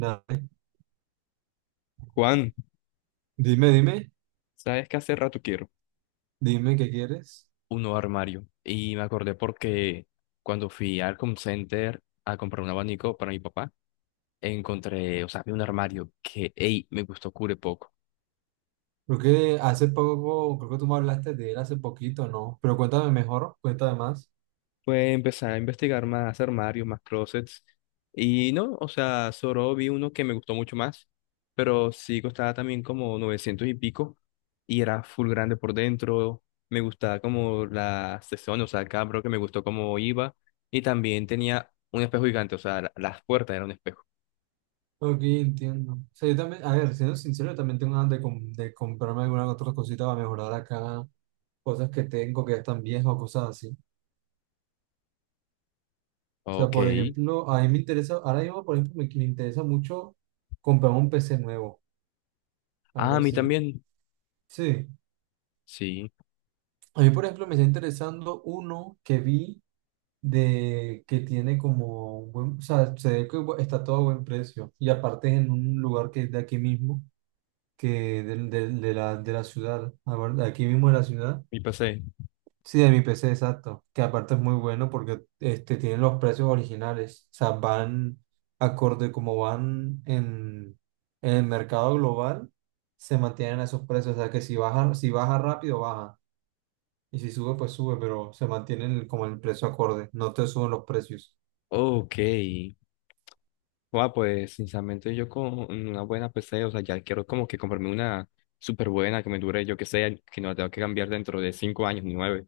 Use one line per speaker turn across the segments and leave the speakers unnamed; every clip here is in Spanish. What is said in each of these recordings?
Nada.
Juan,
Dime, dime,
¿sabes qué hace rato quiero?
dime qué quieres.
Un nuevo armario. Y me acordé porque cuando fui al Home Center a comprar un abanico para mi papá, encontré, o sea, vi un armario que, ey, me gustó cure poco.
Creo que hace poco, creo que tú me hablaste de él hace poquito, ¿no? Pero cuéntame mejor, cuéntame más.
Pues empecé a investigar más armarios, más closets. Y no, o sea, solo vi uno que me gustó mucho más, pero sí costaba también como 900 y pico. Y era full grande por dentro. Me gustaba como la sección, o sea, el cada que me gustó cómo iba. Y también tenía un espejo gigante, o sea, las puertas eran un espejo.
Ok, entiendo. O sea, yo también, a ver, siendo sincero, yo también tengo ganas de, de comprarme algunas otras cositas para mejorar acá, cosas que tengo que ya están viejas o cosas así. O sea,
Ok.
por ejemplo, a mí me interesa, ahora mismo, por ejemplo, me interesa mucho comprarme un PC nuevo,
Ah,
algo
a mí
así.
también.
Sí.
Sí,
A mí, por ejemplo, me está interesando uno que vi, de que tiene como un buen, o sea, se ve que está todo a buen precio. Y aparte es en un lugar que es de aquí mismo, que de la ciudad, a ver, de aquí mismo de la ciudad.
mi pasé.
Sí, de mi PC, exacto. Que aparte es muy bueno porque este, tienen los precios originales. O sea, van acorde como van en, el mercado global, se mantienen a esos precios. O sea, que si baja, si baja rápido, baja. Y si sube, pues sube, pero se mantienen como el precio acorde. No te suben los precios.
Ok. Guau, pues sinceramente yo con una buena PC, o sea, ya quiero como que comprarme una súper buena que me dure, yo que sé, que no la tengo que cambiar dentro de 5 años ni nueve.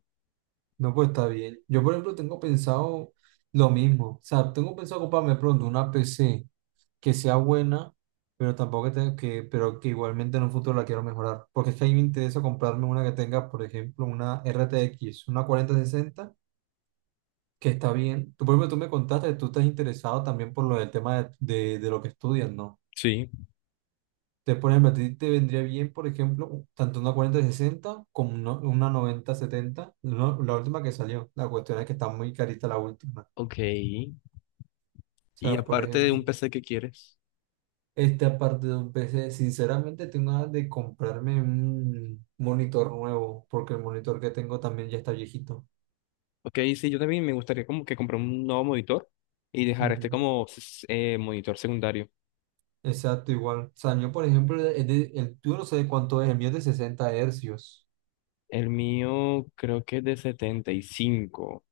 No, pues está bien. Yo, por ejemplo, tengo pensado lo mismo. O sea, tengo pensado comprarme pronto una PC que sea buena, pero tampoco que tenga que, pero que igualmente en un futuro la quiero mejorar. Porque es que a mí me interesa comprarme una que tenga, por ejemplo, una RTX, una 4060 que está bien. Tú, por ejemplo, tú me contaste que tú estás interesado también por lo del tema de lo que estudias, ¿no?
Sí.
Entonces, por ejemplo, a ti te vendría bien, por ejemplo, tanto una 4060 como una 9070 la última que salió. La cuestión es que está muy carita la última.
Ok, y
O sea, por
aparte de
ejemplo,
un PC que quieres.
este aparte de un PC, sinceramente tengo ganas de comprarme un monitor nuevo, porque el monitor que tengo también ya está viejito.
Ok, sí, yo también me gustaría como que comprar un nuevo monitor y dejar este
Ujú.
como monitor secundario.
Exacto, igual. O sea, yo, por ejemplo, tú no sabes cuánto es, el mío es de 60 hercios.
El mío creo que es de 75.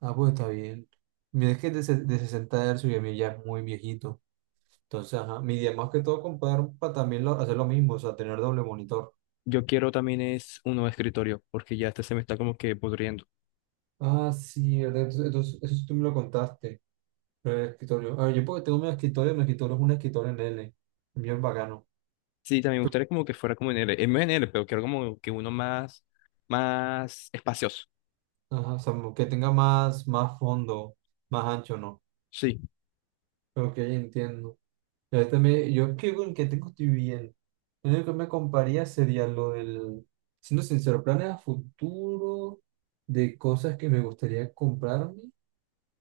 Ah, pues está bien. Mira, es que es de, de 60 hercios y el mío ya es muy viejito. Entonces, ajá, mi idea más que todo comprar para también hacer lo mismo, o sea, tener doble monitor.
Yo quiero también es un nuevo escritorio porque ya este se me está como que pudriendo.
Ah, sí, ¿verdad? Entonces, eso tú me lo contaste. Pero el escritorio. A ver, yo porque tengo mi escritorio es un escritorio en L. Bien bacano.
Sí, también me
Tú-
gustaría como que fuera como en L, en N L, pero quiero como que uno más, más espacioso.
Ajá, o sea, que tenga más fondo, más ancho, ¿no?
Sí.
Ok, entiendo. Y este, yo creo en que tengo estoy bien. Lo único que me compraría sería lo del, siendo sincero, planes a futuro de cosas que me gustaría comprarme.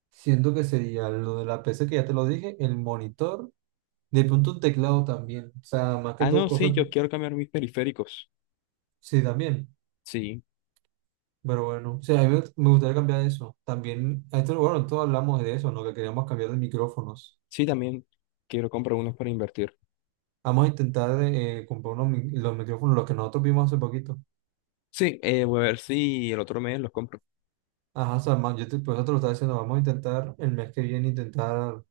Siento que sería lo de la PC que ya te lo dije, el monitor, de pronto un teclado también. O sea, más que
Ah,
todo
no, sí,
cosas,
yo quiero cambiar mis periféricos.
sí, también.
Sí,
Pero bueno, sí, a mí me gustaría cambiar eso. También, a esto, bueno, todos hablamos de eso, ¿no? Que queríamos cambiar de micrófonos.
sí, también quiero comprar unos para invertir.
Vamos a intentar comprar los micrófonos, los que nosotros vimos hace poquito.
Sí, voy a ver si el otro mes los compro.
Ajá, o sea, por eso te lo estaba diciendo, vamos a intentar el mes que viene intentar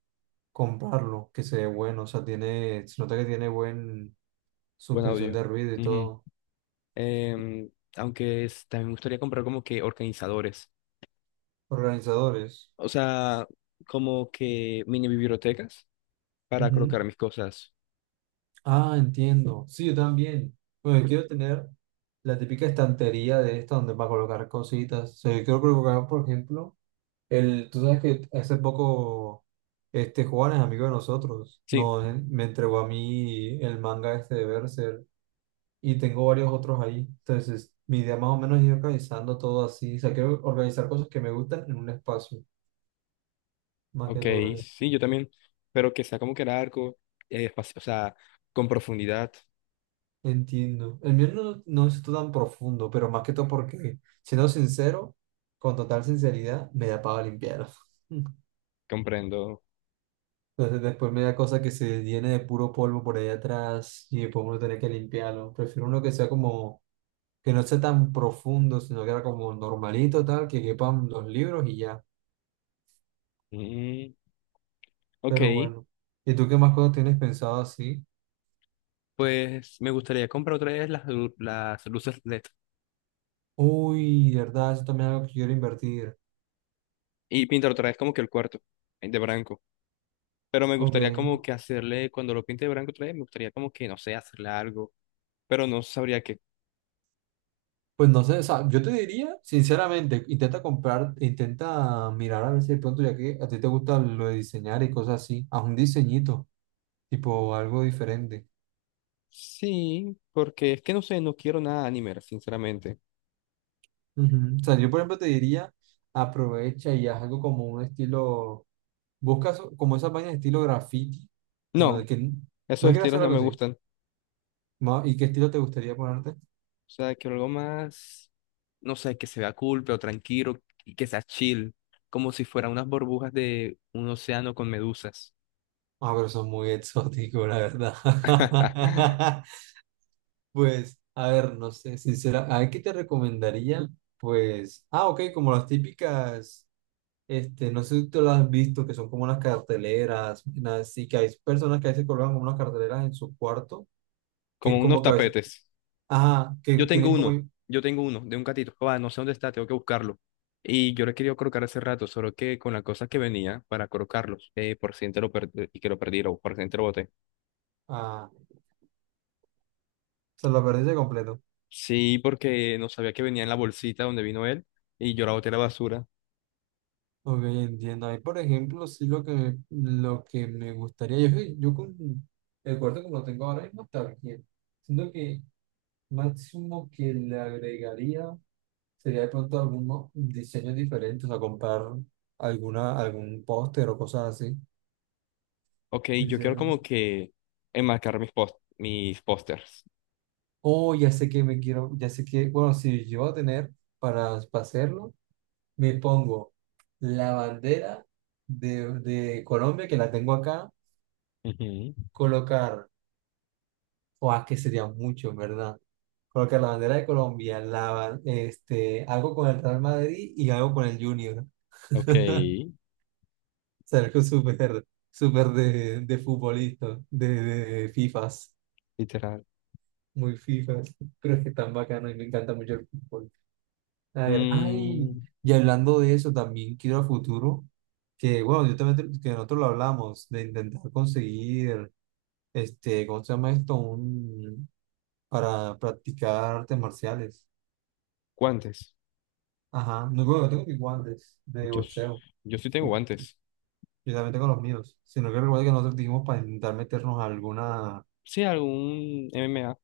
comprarlo, que se ve bueno, o sea, tiene, se nota que tiene buen
Buen
suspensión
audio.
de ruido y
Ujú.
todo.
Em, aunque también me gustaría comprar como que organizadores.
Organizadores.
O sea, como que mini bibliotecas para
Ujú.
colocar mis cosas.
Ah, entiendo. Sí, yo también. Bueno, yo quiero tener la típica estantería de esta donde va a colocar cositas. O sea, yo quiero colocar, por ejemplo, tú sabes que hace poco este Juan es amigo de nosotros.
Sí.
No, me entregó a mí el manga este de Berserk y tengo varios otros ahí. Entonces, mi idea más o menos es ir organizando todo así. O sea, quiero organizar cosas que me gustan en un espacio, más que
Ok,
todo eso.
sí, yo también, pero que sea como que largo, o sea, con profundidad,
Entiendo. El mío no es tan profundo, pero más que todo porque, siendo sincero, con total sinceridad, me da pava limpiarlo.
comprendo.
Entonces después me da cosa que se llene de puro polvo por ahí atrás y después uno tiene que limpiarlo. Prefiero uno que sea como, que no sea tan profundo, sino que era como normalito, tal, que quepan los libros y ya.
Mm, ok,
Pero bueno. ¿Y tú qué más cosas tienes pensado así?
pues me gustaría comprar otra vez las luces LED
Uy, verdad, eso también es algo que quiero invertir.
y pintar otra vez como que el cuarto de blanco, pero me
Ok.
gustaría como que hacerle, cuando lo pinte de blanco otra vez, me gustaría como que, no sé, hacerle algo, pero no sabría qué.
Pues no sé, o sea, yo te diría, sinceramente, intenta comprar, intenta mirar a ver si de pronto, ya que a ti te gusta lo de diseñar y cosas así, haz un diseñito, tipo algo diferente.
Sí, porque es que no sé, no quiero nada anime, sinceramente.
Ujú. O sea, yo por ejemplo te diría, aprovecha y haz algo como un estilo, busca como esas vainas de estilo graffiti, no, de
No,
que, no
esos
quieres
estilos
hacer
no
algo
me
así.
gustan.
¿Y qué estilo te gustaría ponerte?
O sea, que algo más, no sé, que se vea cool, pero tranquilo y que sea chill, como si fueran unas burbujas de un océano con medusas.
Ah, pero son muy exóticos, la verdad. Pues, a ver, no sé, sincera, ¿a qué te recomendaría? Pues, ah, ok, como las típicas, este, no sé si tú las has visto, que son como unas carteleras, y que hay personas que a veces colocan como unas carteleras en su cuarto, que es
Como unos
como que a veces,
tapetes.
ajá, que
Yo tengo
tienen como,
uno, yo tengo uno de un gatito. Ah, no sé dónde está, tengo que buscarlo. Y yo lo he querido colocar hace rato, solo que con las cosas que venía para colocarlos, por si te lo per- y que lo perdí, o por si te lo boté.
ah, o sea, lo perdiste completo.
Sí, porque no sabía que venía en la bolsita donde vino él y yo la boté a la basura.
Ok, entiendo. Ahí, por ejemplo, sí lo que, me gustaría, yo con el cuarto como lo tengo ahora mismo está bien. Siento que máximo que le agregaría. Sería de pronto algún diseño diferente, o sea, comprar algún póster o cosas así.
Ok, yo quiero
Diseño.
como que enmarcar mis pósters.
Oh, ya sé que me quiero, ya sé que, bueno, si yo voy a tener para hacerlo, me pongo la bandera de Colombia, que la tengo acá,
Ujú.
colocar, o que sería mucho, en ¿verdad? Colocar la bandera de Colombia, este, algo con el Real Madrid y algo con el Junior.
Ok,
O sea, algo súper, súper de futbolista, de FIFAs.
literal.
Muy FIFA, pero es que tan bacano y me encanta mucho el fútbol. A ver, ay,
Mm,
y hablando de eso, también quiero a futuro, que bueno, yo también, que nosotros lo hablamos, de intentar conseguir, este, ¿cómo se llama esto? Para practicar artes marciales.
guantes.
Ajá, no, bueno, yo tengo mis guantes de
Yo,
boxeo,
yo sí tengo guantes.
yo también tengo los míos, sino que recuerda que nosotros dijimos para intentar meternos alguna,
Sí, algún M M A.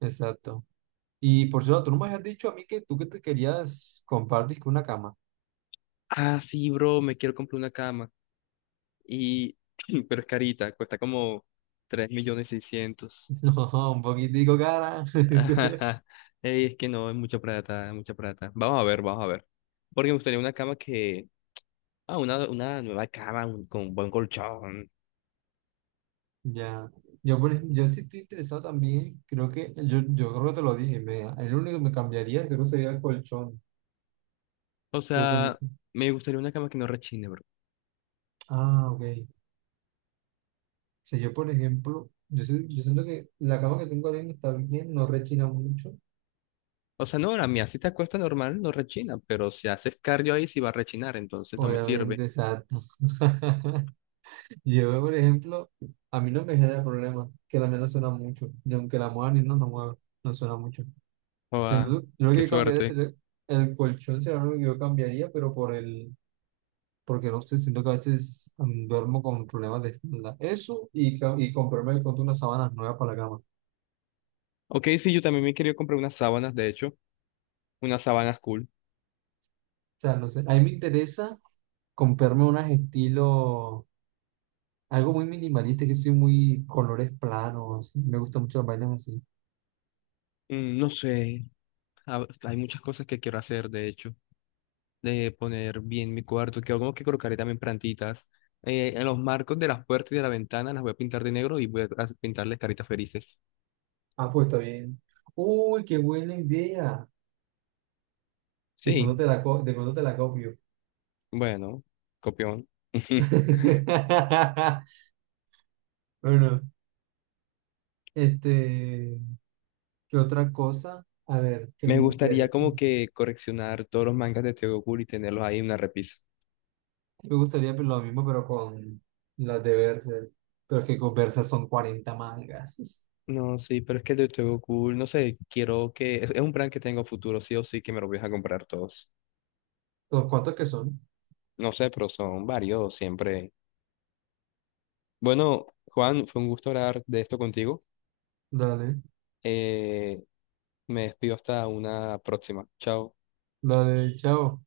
exacto. Y por cierto, tú no me habías dicho a mí que tú que te querías compartir con una cama.
Ah, sí, bro, me quiero comprar una cama. Y, pero es carita, cuesta como 3 millones seiscientos.
No, un poquitico cara.
Ey, es que no, es mucha plata, es mucha plata. Vamos a ver, vamos a ver. Porque me gustaría una cama que. Ah, una nueva cama con buen colchón.
Ya. Yo, por ejemplo, yo sí estoy interesado también. Creo que, yo creo que te lo dije. El único que me cambiaría creo que sería el colchón.
O
Creo que
sea, me gustaría una cama que no rechine.
ah, ok. O sea, yo, por ejemplo, yo siento que la cama que tengo ahora mismo está bien, no rechina mucho.
O sea, no, a mía si te acuestas normal, no rechina, pero si haces cardio ahí sí va a rechinar, entonces no me sirve.
Obviamente, exacto. Yo, por ejemplo, a mí no me genera problema que la mía no suena mucho. Y aunque la mueva ni no, no mueve, no suena mucho. Sí,
Joda,
lo
qué
que cambiaría es
suerte.
el colchón, será lo único que yo cambiaría, pero porque no sé, siento que a veces duermo con problemas de espalda. Eso y comprarme de pronto unas sábanas nuevas para la cama. O
Ok, sí, yo también me quería comprar unas sábanas, de hecho, unas sábanas cool.
sea, no sé, a mí me interesa comprarme unas estilo, algo muy minimalista, que soy muy colores planos, me gustan mucho las vainas así.
Mm, no sé, hay muchas cosas que quiero hacer, de hecho, de poner bien mi cuarto, que como que colocaré también plantitas. En los marcos de las puertas y de la ventana las voy a pintar de negro y voy a pintarles caritas felices.
Ah, pues está bien. Uy, qué buena idea. De pronto
Sí,
te la, co- de pronto te la copio.
bueno, copión.
Bueno, este... ¿Qué otra cosa? A ver, que
Me
me
gustaría
interesa.
como que coleccionar todos los mangas de Tokyo Ghoul y tenerlos ahí en una repisa.
Me gustaría pues, lo mismo, pero con las de Berserk. Pero es que con Berserk son 40 mangas.
No, sí, pero es que el de Tokyo Ghoul, no sé, quiero que. Es un plan que tengo futuro, sí o sí, que me los voy a comprar todos.
¿Los cuantos que son?
No sé, pero son varios, siempre. Bueno, Juan, fue un gusto hablar de esto contigo.
Dale,
Eh, Me despido hasta una próxima. Chao.
dale, chao.